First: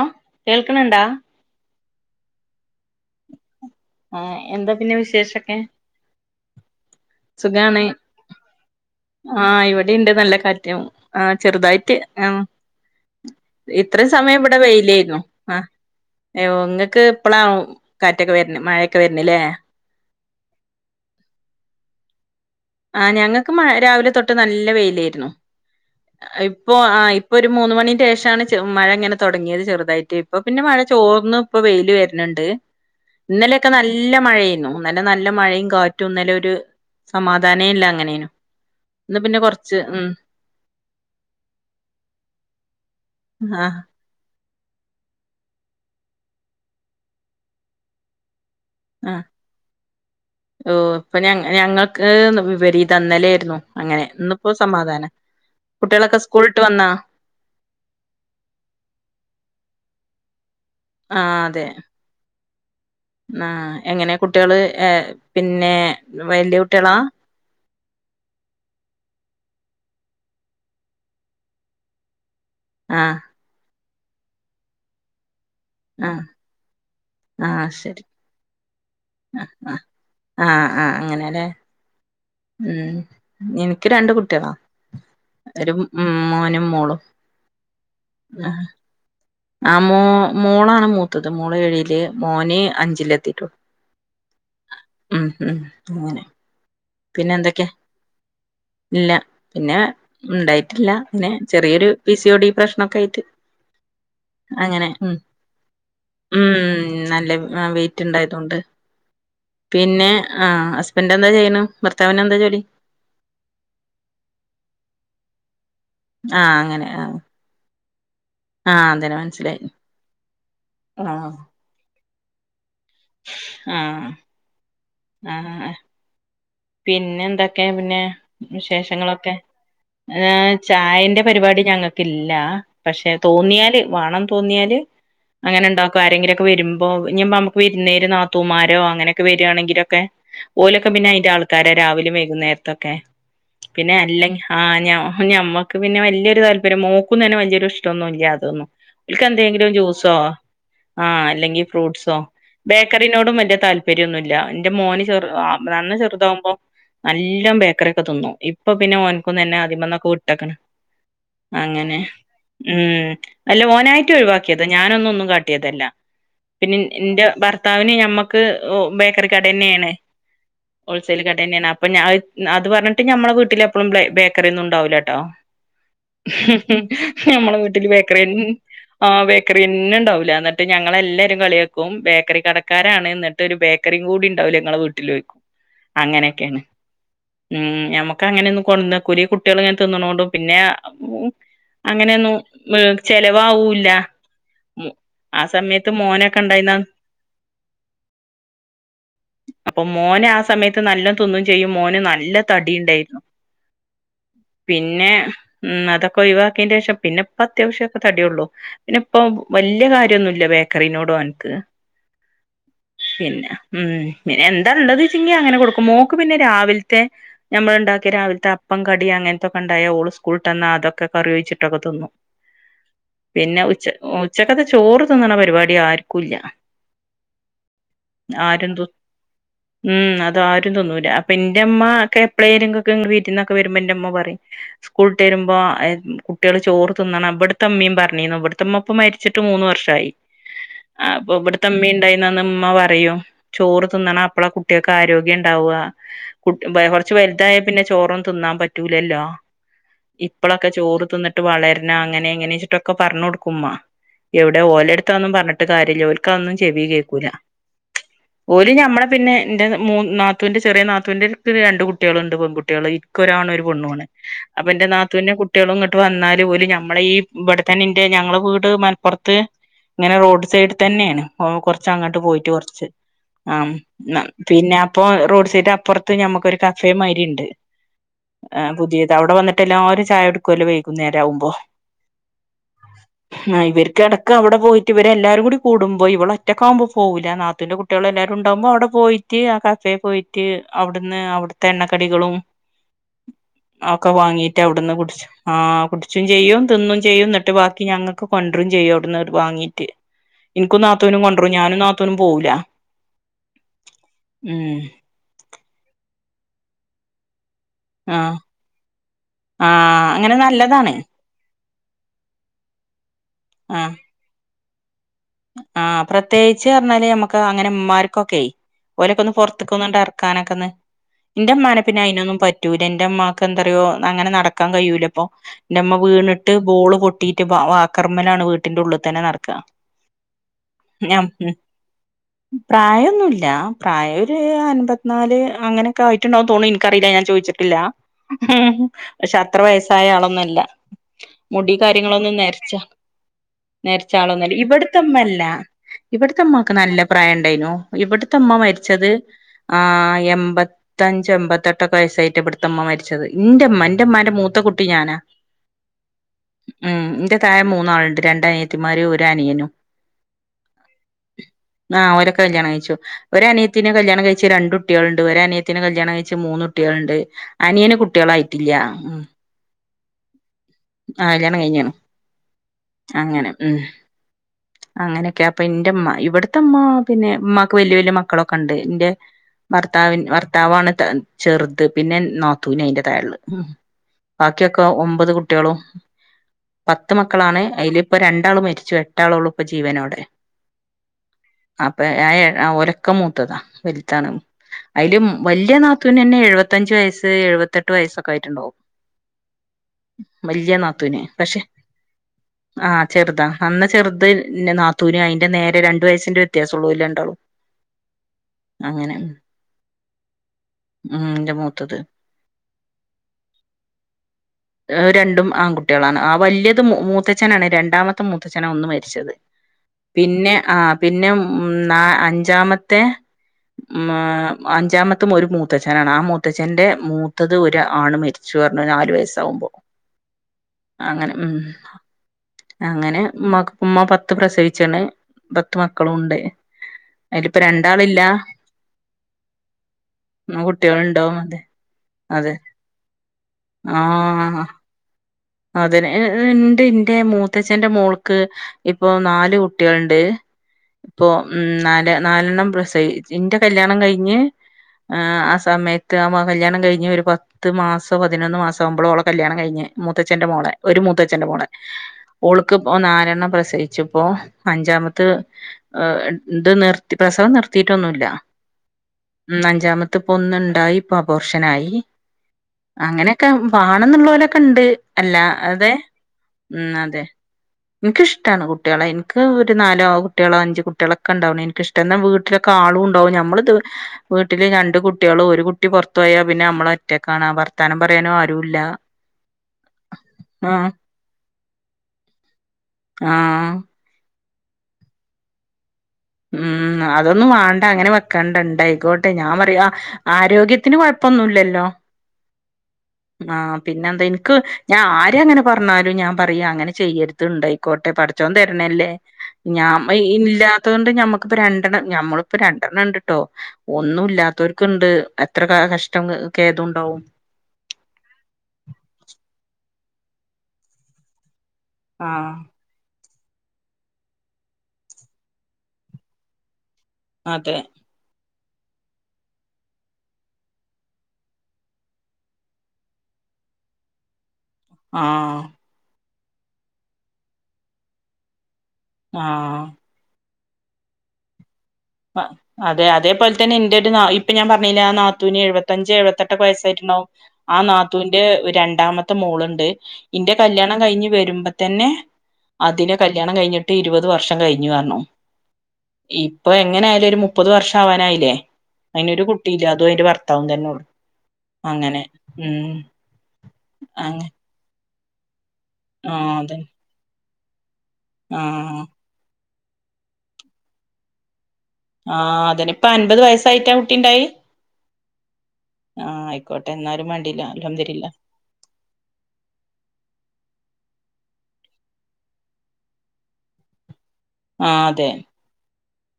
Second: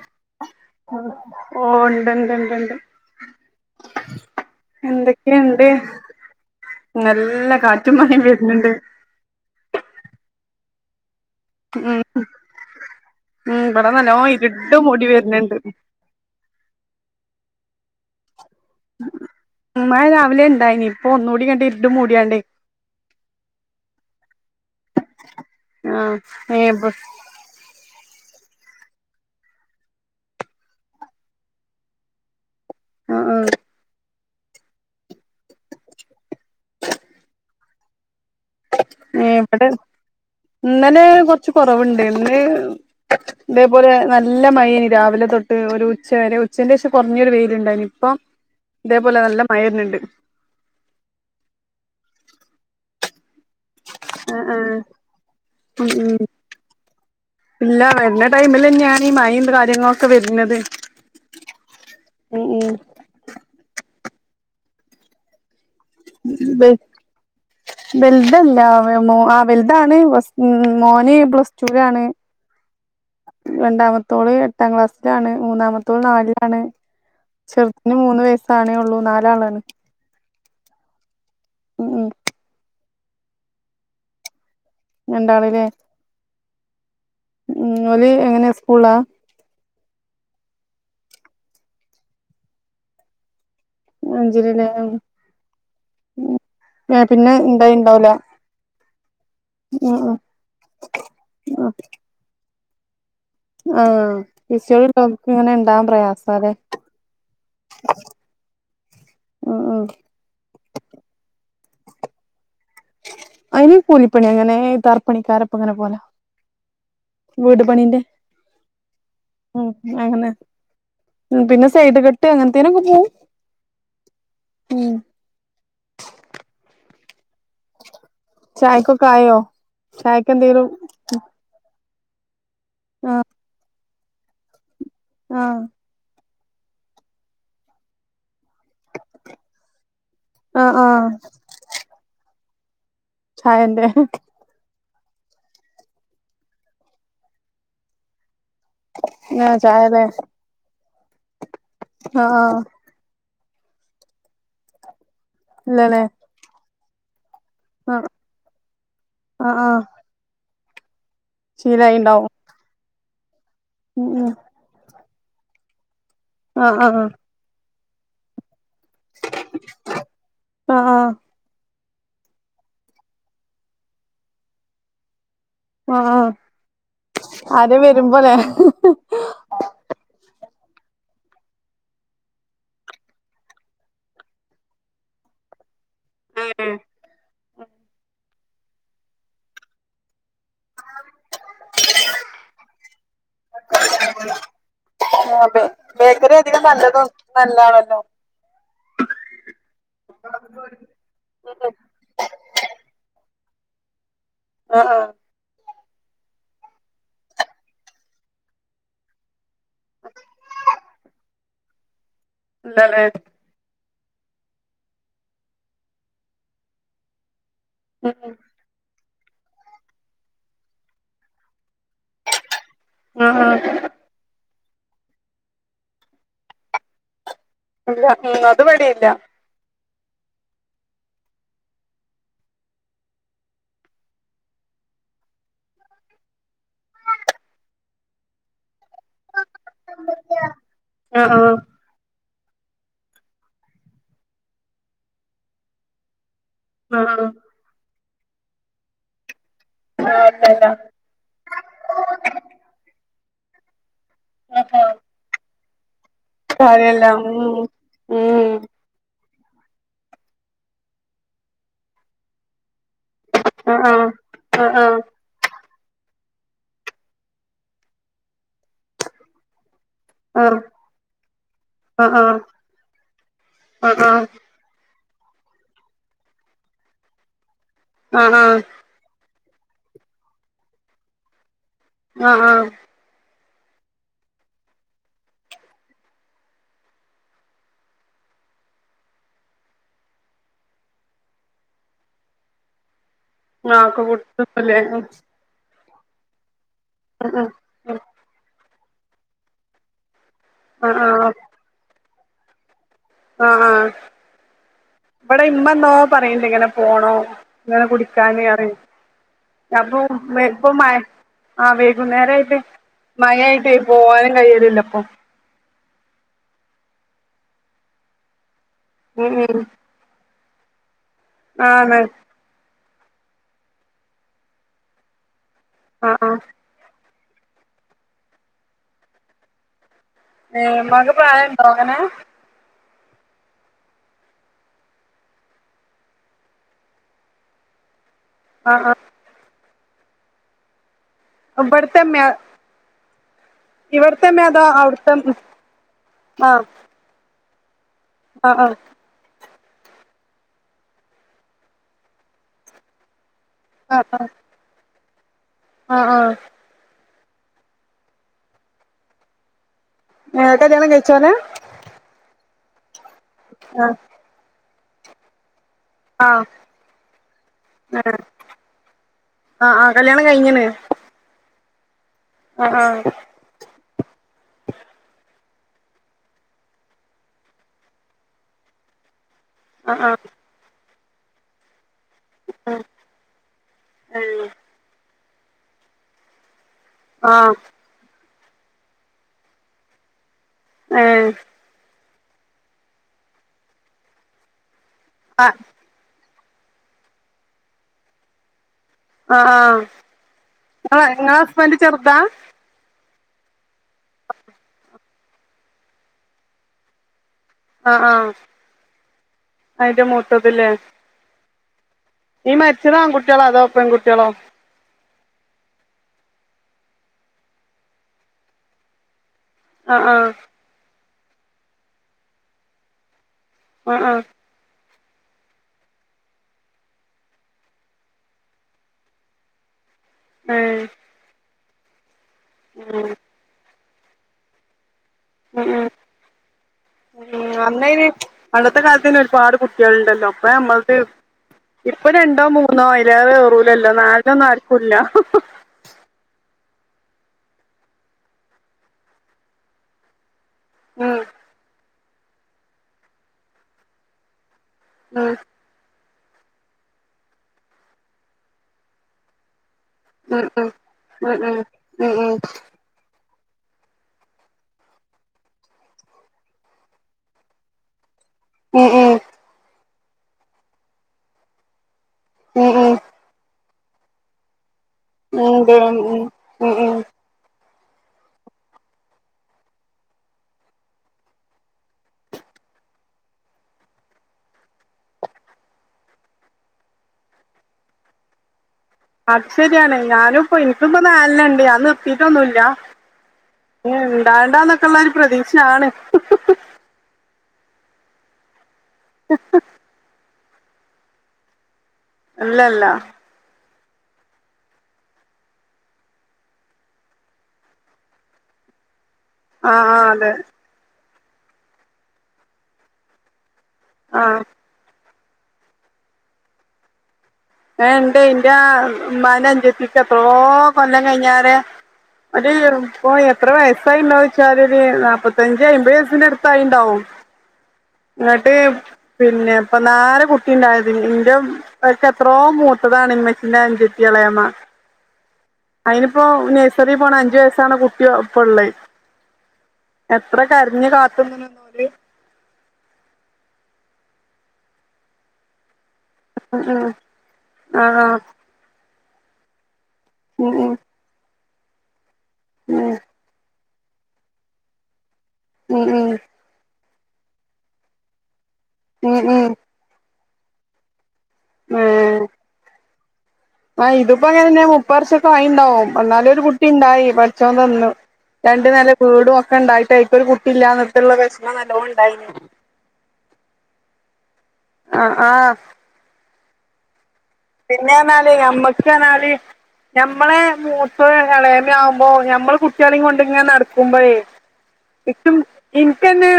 ആ കേൾക്കണണ്ടാ ഓഹ് ഇണ്ട്ണ്ട്ണ്ട്. ആഹ് എന്താ പിന്നെ വിശേഷൊക്കെ? നല്ല കാറ്റും മഴേ വര്ന്ണ്ട് ആഹ് ഇവടീണ്ട് നല്ല കാറ്റ് ആഹ് ചെറ്തായിട്ട് ഉം ആഹ് ഉം ഇവിടെ ഇത്ര നല്ലോ സമയം ഇവിടെ ഇരുണ്ട് മൂടി വെയിലേരുന്നു വരുന്നുണ്ട് ആഹ് യോ ഇങ്ങക്ക് ഇപ്പളാവും കാറ്റൊക്കെ വര്ന് മഴയൊക്കെ വര്ന് ല്ലേ മഴ രാവിലെ ഇണ്ടായിനി. ഇപ്പൊ ഒന്നൂടിങ്ങട്ട് ഇര്ട് മൂടിയാണ്ടേ ആഹ് ഞങ്ങക്ക് മയ രാവിലെ തൊട്ട് നല്ല വെയിലേരുന്നു. ആഹ് ഏഹ് ഇപ്പൊ ഇബ ആഹ് ഇ ഇപ്പൊ ഒരു മൂന്ന് മണിന്റെഷാണ് ചെർ മഴ ഇങ്ങനെ തൊടങ്ങിയത് ചെറുതായിട്ട്. ഇപ്പ പിന്നെ മഴ ചോർന്ന് ഇപ്പൊ വെയിൽ വര്ന്ണ്ട് ആഹ് ആഹ് ഇന്നലൊക്കെ നല്ല മഴയേന്നു. നല്ല നല്ല മഴയും കാറ്റും ഇന്നലെ ഒരു സമാധാ ധനല്ല അങ്ങനേനു ഏഹ് ഇവടെ കൊറച്ച് ഉം ഇന്നലെ കൊറച്ച് കൊറവ്ണ്ടേയ്ന്നു. ഇന്ന് ആ ഇതേപോലെ നല്ല മഴേനി രാവിലെ തൊട്ട് ഒരു ഉച്ച വരെ ഉച്ചന്റെഷം കൊറഞ്ഞൊരു വെയിലുണ്ടായിന് ഇപ്പം ഇതേപോലെ നല്ല മയര്ന്ണ്ട് ഓഹ് ഇപ്പൊ ഞ ഞങ്ങൾക്ക് വിപരിത ഇന്നലേരുന്നു അങ്ങനെ ആഹ് ഇന്ന്പ്പോ ആഹ് സമാധാന ഉം ഉം കുട്ട്യേയേളൊക്കെ സ്കൂൾട്ട് വന്നോ ഇല്ല വര്ന ടൈമിലന്നെയാണീ മയീം കാര്യങ്ങളൊക്കെ വര്നത് ആഹ് അതെ ഉം ഉം ആഹ് എങ്ങനെ കുട്ട്യേയാള് ഏഹ് പിന്നേ [unintelligible] വൽതല്ല മോ ആഹ് വൽതാണ് പ്ലസ് മോന് പ്ലസ് ടൂ ലാണ് ആഹ് രണ്ടാമത്തോള് എട്ടാം ക്ലാസ്സിലാണ് മൂന്നാ മൂന്നാമത്തോള് ആ നാലിലാണ്. ചെർതിന് മൂന്ന് വയസ്സാണേ ഒള്ളൂ നാ ആഹ് ആഹ് ആഹ് ആഹ് അങ്ങനെല്ലേ ഉം ഉം ഉം ഇൻക് രണ്ട് കുട്ട്യാള രണ്ടാളില്ലേ ഒരു ഉം മോനും മോളും ഉം ഓല് എങ്ങനെ സ്കൂളാ ആഹ് മോ മോളാണ് മൂത്തത് മോള് ഏഴില് മോന് അഞ്ചിലെത്തീട്ടൊ അഞ്ചിലല്ലേ ഉം ഉം അങ്ങനെ പിന്നെ ഇണ്ടായി ഇണ്ടാവൂല ഇല്ല പിന്നെ ഇണ്ടായിട്ടില്ല പിന്നെ ഉം ചെറിയൊരു പി സി ഓ ഡി പ്രശ്നൊക്കെയിട്ട് ആഹ് പിസിയോടി അങ്ങനെ ഉം ഉള്ളോർക്ക് ഇങ്ങനെ ഇണ്ടാവാൻ പ്രയാസാല്ലേ ഉമ്മ് നല്ല ആഹ് വെയിറ്റ്ണ്ടായതോണ്ട് ഉം ഉം പിന്നെ ആഹ് ഹസ്ബൻഡ് എന്താ ചെയ്യ്ണു. ഭർത്താവിന് എന്താ ജോലി അയിന് കൂലിപ്പണി അങ്ങനെ തർപ്പണിക്കാരപ്പംങ്ങനെ പോല ആഹ് അങ്ങനെ ആഹ് വീട് പണിന്റെ അതന്നെ മനസ്സിലായി ഉം അങ്ങനെ ആഹ് പിന്നെ സ് സൈഡ് കെട്ട് അങ്ങനത്തീനൊക്കെ പോവും ആഹ് ഉം ആഹ് പിന്നെ എന്താ ക്കെ പിന്നെ ചായക്കൊക്കെ വിശേഷങ്ങളൊക്കെ ആയോ ചായക്ക് എന്തേലും ചായന്റെ പരിപാടി ഞങ്ങ ക്ക് ഇല്ല പക്ഷെ ആഹ് തോന്നിയാല് വാണം തോന്നിയാല് ആഹ് അങ്ങനെ ഉണ്ടാക്ക ആരെങ്കിലും ഒക്കെ വരുമ്പോ ഇഞ്പ്പോ നമുക്ക് വിരുന്നേര് നാത്തൂമാരോ അങ്ങനെയൊക്കെ വരാണെങ്കിലൊക്കെ ആഹ് ഓലൊക്കെ ആഹ് പിന്നെ അയിന്റെ ആൾക്കാരെ രാവിലെ വൈകുന്നേരത്തൊക്കെ ചായന്റെ പിന്നെ അല്ലെ ആഞ ഞമ്മക്ക് പിന്നെ വല്യയൊരു താല്പര്യം മോക്കും തന്നെ വല്യയൊരു ഇഷ്ടന്നും ഇല്ല അതൊന്നും ഇക്ക് ആഹ് എന്തെങ്കിലും ചായല്ലേ ജ്യൂസോ ആഹ് അല്ലെങ്കിൽ ഫ്രൂട്ട്സോ ആഹ് ആഹ് ബേക്കറിനോടും വല്യയ താല്പര്യന്നുല്ല എന്റെ മോന് ചെറു നന്നാ ഇല്ലല്ലേ ചെറുതാവുമ്പോ നല്ല ക്കറി ക്കെ ഒക്കെ ആഹ് തിന്നും ഇപ്പൊ പിന്നെ ഓന്ക്കും തന്നെ ആഹ് ആഹ് ആദീമന്നൊക്കെ വിട്ടക്കണ് അങ്ങനെ ശീലായിണ്ടാവും ഉം അല്ല ഉം ഓനായിട്ട് ഉം ഒഴിവാക്കിയത ഞാനൊന്നൊന്നും കാട്ടിയതല്ല ആഹ് പിന്നെ ആഹ് എന്റെ ഭർത്താവിന് ഞമ്മക്ക് ബേക്കറി കടന്നെയാണ്. ആഹ് ആഹ് കടേന്നെയാണ് അപ്പൊ അത് പറഞ്ഞിട്ട് മ്മളെ വീട്ടിലെപ്പഴും ബ്ലേ ബേക്കറി ഒന്നും ഉണ്ടാവൂല ട്ടോ ആഹ് ആഹ് നമ്മളെ ആരോ വീട്ട്ക്ക് ബേക്കറി വരുമ്പോലേ ൻ ആഹ് ബേക് ക്കറിയന്നെ ഇണ്ടാവൂല്ല എന്നിട്ട് ഞങ്ങളെല്ലരും കളിയാക്കും ബേക്കറി കടക്കാരാണ് എന്നിട്ട് ഒരു ബേ ക്കറി കൂടി ഉണ്ടാവൂലെ ഇങ്ങളെ വീട്ടില് ചോയിക്കും അങ്ങനെയൊക്കെയാണ് ആഹ് ഉം ഞമുക്ക് അങ്ങനൊന്നും കൊട്ന്നാഒക്കൂല ഈ കുട്ടികള് ഇങ്ങനെ തിന്നണോണ്ടും പിന്നെ അങ്ങനെയൊന്നും മ് ചെലവാവൂല്ല ഉം ആ ആഹ് ബേ സമയത്ത് ബേക്കറി മോനൊക്കെ അധികം ഉണ്ടായിന്ന നല്ലതൊ നല്ലാവോലൊ അപ്പം മോനാസമയത് ത്ത് നല്ല തിന്നും ചെയ്യും മോന് നല്ല തടി ഇ ണ്ടായിരുന്നു ആഹ് ആഹ് പിന്നെ ഉം അതൊക്കെ ഒഴിവാക്കിയന്റ ശേഷം പിന്നെപ്പത്യാവശ്യക്കെ തടിയുള്ളു പിന്നെപ്പോ വല്ല്യ കാര്യമൊന്നുല്ല ബേക്കറിനോട് ഓന്ക്ക് [unintelligible] ഉം പിന്നെ എന്താള്ളത് ചിങ്ങി അങ്ങനെ കൊടുക്കും മോക്ക് പിന്നെ രാവിൽത്തെ ഞമ്മൾ ഉണ്ടാക്കി ഉം രാവിലത്തെ അപ്പം കടി അങ്ങനത്തൊക്കെ ഉണ്ടായ ഓൾ സ്കൂൾട്ടന്നാ അതൊക്കെ കറിഒഴിച്ചിട്ടൊക്കെ തിന്നു ആഹ് പിന്നെ ആഹ് ഉച്ച ഉച്ചക്കത്തെ ചോറ് തിന്നണ പരിപാടി ആർക്കൂല്ല ഇല്ല ഉം അത് ആരും തു ഇവടിം ഇല്ല ഉം അ ആരും തിന്നൂല അപ്പ എന്റെ മ്മക്കെ എപ്പളേലുംങ്കൊക്കെ വിരുന്നൊക്കെ വരുമ്പോ എന്റെമ്മ പറയും സ്കൂളിട്ട് വരുമ്പോ കുട്ടികള് ചോറ് തിന്നണം ഇവിടുത്തെ ഇമ്മയും പറഞ്ഞീന്നു ഇവിടത്തെമ്മപ്പ മരിച്ചിട്ട് മൂന്ന് വർഷം ആയി ആഹ് അപ്പൊ ഇബ്ട്ത്തമ്മേ ഇണ്ടാ ന്നന്ന് ഉമ്മ പറയും ചോറ് തിന്നണം. അപ്പളാ കുട്ടികൾക്ക് ആരോഗ്യം ഉണ്ടാവുക. കുട് വെ കുറച്ച് ആഹ് വലുതായ പിന്നെ ചോറും തിന്നാൻ പറ്റൂലല്ലോ ആഹ് ഇപ്പളൊക്കെ ഇല്ലല്ല ചോറ് തിന്നി ട്ട് വളർണം അങ്ങനെ എങ്ങനെയെച്ചിട്ടൊക്കെ പറഞ്ഞൊടുക്കും ഉമ്മ എവിടെ ആഹ് ആഹ് ഓലെടുത്തൊന്നും പറഞ്ഞിട്ട് കാര്യല്ല ഓൽ ക്കാന്നും ചെവി കാര്യല്ല കേൾക്കൂല ഉം ഉം ഓല് ഞമ്മള പിന്നെ എന്റെ മൂ നാത്തൂന്റെ ചെറിയ നാത്തുന്റെ രണ്ട് കുട്ടികളുണ്ട് പെൺകുട്ടികള് ഇക്ക് ഒരാണ് ഒരു പൊണ്ണാണ് ആഹ് അപ്പൊ ആഹ് എന്റെ നാത്തൂന്റെ കുട് കുട്ടികളും ഇങ്ങോട്ട് വന്നാൽ ഓൽ ഞമ്മളെ ഈ ഇവിടെത്തന്നെന്റെ ഞങ്ങള വീട് മലപ്പുറത്ത് ഇങ്ങനെ ആഹ് റോഡ് സൈഡ് ആഹ് തന്നെയാണ് കുറച്ച് ആഹ് അങ്ങോട്ട് പോയിട്ട് കുറച്ച് ആം ആഹ് ആഹ് ന്നാ ആഹ് പിന്ന അപ്പോ റോഡ് സൈഡ് അപ്പുറത്ത് നമക്കൊരു കഫേ മാരി ഇണ്ട് ആഹ് പുതിയത്. അവിടെ വന്ന് ട്ടെല്ലാരും ചായടുക്കുവല്ലോ വൈകുന്നേര ആവുമ്പോ ആഹ് ആഹ് ആഹ് ഇവര്ക്ക് എടക്ക് അവിടെ പോയിറ്റ് ഇവരെല്ലാരും കൂടി കൂടുമ്പോ ഇവളൊറ്റക്ക് ആകുമ്പോ പോവൂല. നാത്തൂന്റെ കു ട്ട്യാളും എല്ലാരും ഉണ്ടാവുമ്പോ അവിടെ പോയിറ്റ് ആ കഫേ പോയിട്ട് അവിടുന്ന് അവിടുത്തെ എണ്ണക്കടികളും നാക്ക് ഒക്കെ വാങ്ങീട്ട് പുട്ത്തല്ലേ അവിടുന്ന് ഉം കുടിച്ചു ആഹ് കുടിച്ചും ചെയ്യും തിന്നും ചെയ്യും ഉം എന്നിട്ട് ബാക് ഉം ഞങ്ങൾക്ക് കൊണ്ട്രരും ചെയ്യും അവിടന്ന് വാങ്ങീറ്റ്. എനിക്കും ആഹ് നാത്തൂനും ആഹ് കൊണ്ട്രരും ഞാനും നാത്തൂനും പോവൂല. ആഹ് ആഹ് ഉം ഇവിടെ ഇമ്മെന്നോ പറയിണ്ട് ഇങ്ങനെ പോണോ ഇങ്ങനെ ആ കുടിക്കാന് അറിയും. ആ അപ്പൊ അങ്ങനെ ഇപ്പൊ നല്ലതാണ് മഴ ആഹ് വൈകുന്നേരായിട്ട് മഴയായിട്ട് പോവാനും കഴിയിണില്ലപ്പൊ ആഹ്, പ്രത്യേകിച്ച് പറഞ്ഞാല് ഞമ്മക്ക് അങ്ങനെ ഇമ്മമാർക്കൊക്കെ ഓലൊക്കെ ഒന്ന് ഉം ഉം പുർത്തക്കൊന്നർ ക്കാനകന്ന് ഇന്റെ മ്മാനെ ആണ് പിന്നെ അയിനൊന്നും പറ്റ് റ്റൂല ഇന്റെ ഇമ്മാക്കന്താറിയോ അങ്ങനെ നടക്കാൻ കഴിയൂലപ്പൊ ഇന്റെമ്മ ആഹ് ആഹ് വീണിട്ട് ബോള് പൊ ട്ടീറ്റ് വാക്കർമലാണ് വീട്ടിന്റെ ഉള്ളിൽ തന്നെ നടക്ക അയേ, ഉമ്മാക്ക് പ്രായണ്ടോ അങ്ങനെ പ്രായൊന്നൂല്ല പ്രായം ഒരു അൻമ്പത്നാല് അങ്ങനൊക്കെ ആയിട്ടുണ്ടാവൂന്ന് തോൺന്ന് ഇൻക്കറില്ല ഞാൻ ചോദിച്ച ട്ടില്ല. പക്ഷെ അത്ര വയസായ ആളൊന്നല്ല മുടി ഇബട്ത്തെ ഇമ്മേ കാര്യങ്ങളൊന്നും നര്ച്ച. നര്ച്ച ഇവട്ത്തെ ഇമ്മേ ആളൊന്നൊല്ല അതോ ഇബടത് അവ്ട്ത്തെ മ്മല്ല ഇബടത്തെ ആഹ് ഉമ്മാക്ക് നല്ല പ്രായം ഇണ്ടായിനു. ഇവിടത്തുമ്മ ആഹ് ആഹ് മരിച്ചത്, ആ എമ്പത്തഞ്ച എമ്പത്തെട്ടൊക്കെ വയസ്സായിട്ട് ഇവട് ത്തുമ്മ മരിച്ചത്. ഇന്റെമ്മ ആഹ് ഇന്റെമ്മാന്റെ മൂത്ത കുട്ടി ഞാനാ. ആഹ് ആ. മഉം എന്റെ തായെ മൂന്നാളുണ്ട് രണ്ടനിയത്തിമാര് ഒരു അനിയനും. ഏഹ് കല്യാണം കഴിച്ചോല്? ആ അവരൊക്കെ കല്യാണം കഴിച്ചു. ഒരനിയത്തിനെ കല്യാണം കഴിച്ച് രണ്ടുട്ടിയാള്ണ്ട്, ഒരനിയത്തിനെ കല് ല്യാണം കഴിച്ച് ആഹ് മൂന്ന് കുട്ടികള്ണ്ട്. അനിയന് ഏഹ് കുട്ടിയാളായിട്ടില്ല ഉം. ആഹ് ആഹ് കല്യാണം കഴിഞ്ഞ്ണ് ആ കല്യാണം കഴിഞണ്. ആഹ് ആ. അങ്ങനെ ഉം. അങ്ങനെക്കെ അപ്പൊ ഇന്റെമ്മ. ഇവിടത്തെമ്മ പിന്നെ മ്മാക്ക് വല്യ വല്യ മക്കളൊക്കള്ണ്ട്. ഇന്റെ ആഹ് ഭർത്താവിൻ ഭർത്താവാണ് [unintelligible] ചെറുത്. പിന്നെ നാത്തൂന് അയിന്റെ തായളള്. ബാക്കിയൊക്കെ ഒമ്പത് കു ട്ടികളും, പത്ത് ആഹ് ഏഹ് ആഹ് മക്കളാണ് അയിലിപ്പ രണ്ടാള് മരിച്ചു. എട്ടാളോള്ളു ഇപ്പൊ ജീവനോടെ. ഏഹ്. അപ്പൊ ഏ ഒലക്ക മൂത്തതാ വലുതാണ്. അയിലു ആഹ് വല്യ നാതു നന്നെ എഴുപത്തഞ്ച് വയസ് എഴുപത്തെട്ട് വയസ്സൊക്ക ആയിട്ടുണ്ടാവും. ആ വല്യ ആ നാത്തൂന് ഇങ്ങള പക്ഷെ ഹസ്ബൻന്റ് ചെറുതാ. ആ ചെറുതാ. അന്നാ ചെറുത് ന്റെ നാത്തൂന്, അയിന്റെ നേരെ രണ്ട് വയസ്സിന്റെ വ്യത്യാസം ഉള്ളൂ ഓല് രണ്ടാളും. ആഹ് ആ അങ്ങനെ അയിന്റെ മൂത്തത് ല്ലേ? ഉം അയിന്റെ മൂത്തത്. ഈ മരിച്ചത് ആൺ കുട്ടികളോ അതോ പെങ്കുട്ടികളോ? രണ്ടും ആൺകുട്ടികളാണ്. ആ വല്യത് മൂത്തച്ഛനാണ് രണ്ടാമത്തെ മൂത്തച് ച്ഛന ഒന്ന് മരിച്ചത്. ആഹ് ആഹ് പിന്നെ ആ പിന്നെ മ് നാ അഞ്ചാമത്തെ ആഹ് മാ ആഹ് അഞ്ചാമത്തും ഒരു മൂത്തച്ഛനാണ്. ആ മൂത്തച്ഛന്റെ മൂത്തത് ഒരു ആണ് മരിച്ചു പറഞ്ഞു നാലു വയസ്സ ആവുമ്പോ. ഏഹ് അങ്ങനെ മ് അങ്ങനെ. ഉമ്മാക്ക് പ ഉമ്മ പത്ത് പ്രസവിച്ച്ണ്. ഉം പത്ത് മക്കളൂണ്ട്. ഉം അന്നയ്ന് പണ്ടത്തെ കാലത്ത്ന്നെ ഒരുപാട് കുട്ടികളുണ്ടല്ലോ. അപ്പ നമ്മള കുട്ടികളുണ്ടോ അതെ ഇപ്പൊ രണ്ടോ അതെ മൂന്നോ [unintelligible] വേറൂലല്ലോ. നാലൊന്നും ആര്ക്കുല്ല. അതിന ഏ ഏഹ് ഇണ്ട് ഇന്റെ മൂത്തച്ഛന്റെ മോൾക്ക് ഇപ്പൊ നാല് കുട്ടിയള്ണ്ട്. ഇപ്പൊ ഉം നാല് നാലെണ്ണം പ്രസയ്ച്ച്, ഇന്റെ കല്യാണം കഴിഞ്ഞ് ആ അ സമയത്ത് ആ കല്യാണം കഴിഞ്ഞ ഒരു പത്ത് മാസം പതിനൊന്ന് മാസം ആകുമ്പോളോള കല്യാണം കഴിഞ്ഞെ. മൊ ഉം ത്തച്ഛന്റെ മോളെ, ഒരു മൂത്തച്ഛന്റെ മോളെ ഉം ഉം ഉം ഓള് ക്ക്‌പ നാലെണ്ണം പ്രസയിച്ചുപ്പോ അഞ്ചാമത്ത് ഏഹ് ഇണ്ട് നിർതി പ്രസവം നിർത്തിട്ടൊന്നില്ല. മ് ഉം. ഉം ന്ന് അഞ്ചാമത്ത പ്പൊന്നു ണ്ടായി പ്പ അപോർഷനായി. ഉം അങ്ങനെക്കെ ഉം വാണന്നൊളോരൊക്കെ ഉണ്ട്. ഉം ഉം ഉം തെ അല്ലാതെ ഉം ഉം ഉം അതെ. ഇൻക്കിഷ്ടാണ് കുട്ടികളെ. എനിക്ക് ഒരു നാലോ കുട്ടികളോ അഞ്ചു കുട്ടികളോ ഒക്കെ ഉണ്ടാവണ എനിക്കിഷ്ട ട്ടന്ന വീട്ടിലൊക്കെ ആളും ഉണ്ടാവും ഞമ്മള്ത് വീട്ടില് രണ്ട് കുട്ടികളു ഒരു കുട്ടി പുറത്തു പോയാൽ പിന്നെ നമ്മളെ ഒറ്റക്കാണ്. വർത്താനം പറയാനും ആരുല്ല. അത് ശരിയാണ്. ഞാനും ഇപ്പ ആഹ് എനിക്കിപ്പ നാലണണ്ട്‌. ഞാന് നിർത്തിട്ടൊന്നുല്ല. ആഹ്. ഇണ്ടാണ്ടന്നൊക്കെയുള്ള ഒരു പ്രതീക്ഷ ആണ്. ഉം അതൊന്നും വാണ്ട. അങ്ങനെ വെക്കണ്ട. ഇണ്ടായിക്കോട്ടെ ഞാൻ പറയാ, ആരോഗ്യത്തിന് കൊഴപ്പോന്നുല്ലല്ലോ? അല്ലല്ല ആഹ് പിന്നെ എന്ത ഇന്ക്ക് ഞാൻ ആരങ്ങനെ പർഞ്ഞാലും ഞാൻപറയാ അങ്ങനെ ചെയ്യര്. ത് ണ്ടയ്ക്കോട്ടെ പട്ച്ചോൻ തര്നല്ലേ? ഞാ ആഹ് ആഹ് അതെ ഇല്ലാത്തൊണ്ട് ഞമ്മക്കിപ്പോ രണ്ടെണ്ണം ഞമ്മളിപ്പോ രണ്ടെണ്ണംണ്ട്ട്ടോ. ആഹ് ഒന്നുല്ലാത്തോര്ക്ക്‌ണ്ട്. എത്ര ക കഷ്ടം ഖേദുംണ്ടാവും. ഏണ്ട് ഇന്റെ ഇമ്മാന്റൻജത്തിക്കെത്രോ കൊല്ലം കയ്ഞ്ഞാരെ ആഹ് ഒരു പ്പോ എത്ര വയസ്സായിണ്ടാവെച്ചാലൊരു നാപ്പത്തഞ്ച് അമ്പത് വയസിന്റെ അട്ത്തായിണ്ടാവും. അതെ ന്നട്ട് പിന്നെ പ്പന്നാരെ കുട്ടിണ്ടായത്. ഇന്റും ഒച്ചെ ത്രോ മൂത്തതാണ് ഇമ്മച്ചിന്റെ അഞ്ചെത്തി എളേമ. ആഹ് അയിനിപ്പോ നഴ്സറി പോണ അഞ്ചു വയസ്സാണ് കുട്ടിയ പ്പള്ളത്. ആഹ് എത്ര കരഞ്ഞ് കാത്ത്ന്ന്ണ് അതെ അതേപോൽതന്നെ ഇന്റൊരു നാ ഇപ്പഞാൻ പർഞ്ഞീലെ ആ നാത്തൂന് എഴുവത് ത്തഞ്ച് എഴുപത്തെട്ടൊക്കെ ഉം വയസ്സായിട്ടുണ്ടാവും. ആ ആഹ് നാത്തൂന്റെ രണ്ടാമത്തെ മോള്ണ്ട്. ഉം ഇന്റെ ഉം കല്യാണം കഴിഞ്ഞു വരുമ്പ തന്നെ ഉം അതിനെ കല്യാണം കഴിഞ്ഞിട്ട് ഇരുപത് വർഷം കഴിഞ്ഞു പറഞ്ഞു ഉം ഉം ഇപ്പൊ എങ്ങനായാലും ഒരു മുപ്പത് വർഷാവാനായിലേ? ഉം അയ്നൊരു ഉം കുട്ടില്ല. അതും അയ്ന്റെ ഭർത്താവും തന്നെ ഉള്ളു. അങ്ങനെ ഉം ആഹ്‌ ഇതുപ്പോ അങ്ങ അങ്ങനെന്നെ മുപ്പർഷൊക്കെ ആയിണ്ടാവും. എന്നാലു ഒരു ആഹ് അതന്നെ കുട്ടിണ്ടായി. പട്ച്ചോൻ തന്ന്. രണ്ട് നെല ആഹ് ബീടും ഒക്കെണ്ടായിട്ട് അയ്ക്കൊരു കുട്ടി ഇല്ലാന്നത്തുള്ള വെഷമം നല്ലോംണ്ടായി. ആഹ് അതെന്നെ, പ്പ അൻപത് വയസായിട്ടാ കുട്ടിണ്ടായി? അഹ് ആഹ് ആഹ് ഐക്കോട്ടെ ന്നാലും മ പിന്നെർഞാല് ഞമ്മക്ക്‌ർഞാല്. ഞമ്മളെ മൂത്ത്എളേമ്യാവുമ്പോ ഞമ്മള് കുട്ട്യള്യും കൊണ്ടിങ്ങനെ നട്ക്കുമ്പഴേ. ആഹ് അതെ ച്ചും ഇനിക്കന്നെ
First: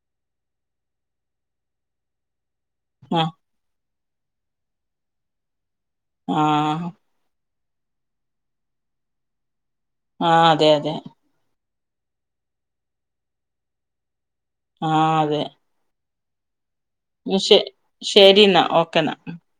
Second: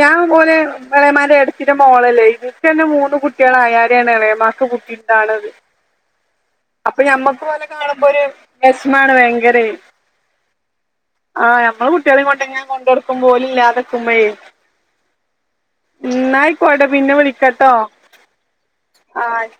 ഞൻ പോലെ ഇളമാരെ എടിതിട്ട മോളല്ലേ ഇത് ക്കന്നെ മൂന്ന് ആഹ് കുട്ട്യാളായാരേണ് എളേമാക്ക് കുട്ടിണ്ടാവ്‌ണത്. ആഹ് അപ്പൊ ഞമ്മക്ക് ഓലെ കാണുമ്പോ ഒരു വിശമാണ് ഭയങ്കര ആഹ്‌ അതെ അതെ. ആ നമ്മള് കുട്ടികളെ ഇങ്ങോട്ടെങ്ങനെ കൊണ്ട കൊടുക്കും പോ ഓല് ഇല്ലാതെക്കുമ്പേയ് ആഹ്‌ അതെ ഇന്നാഐക്കോട്ടെ പിന്നെ ശെ വിളിക്കട്ടോ ശരി എന്നാ ഓക്കെന്നാ ആഹ്‌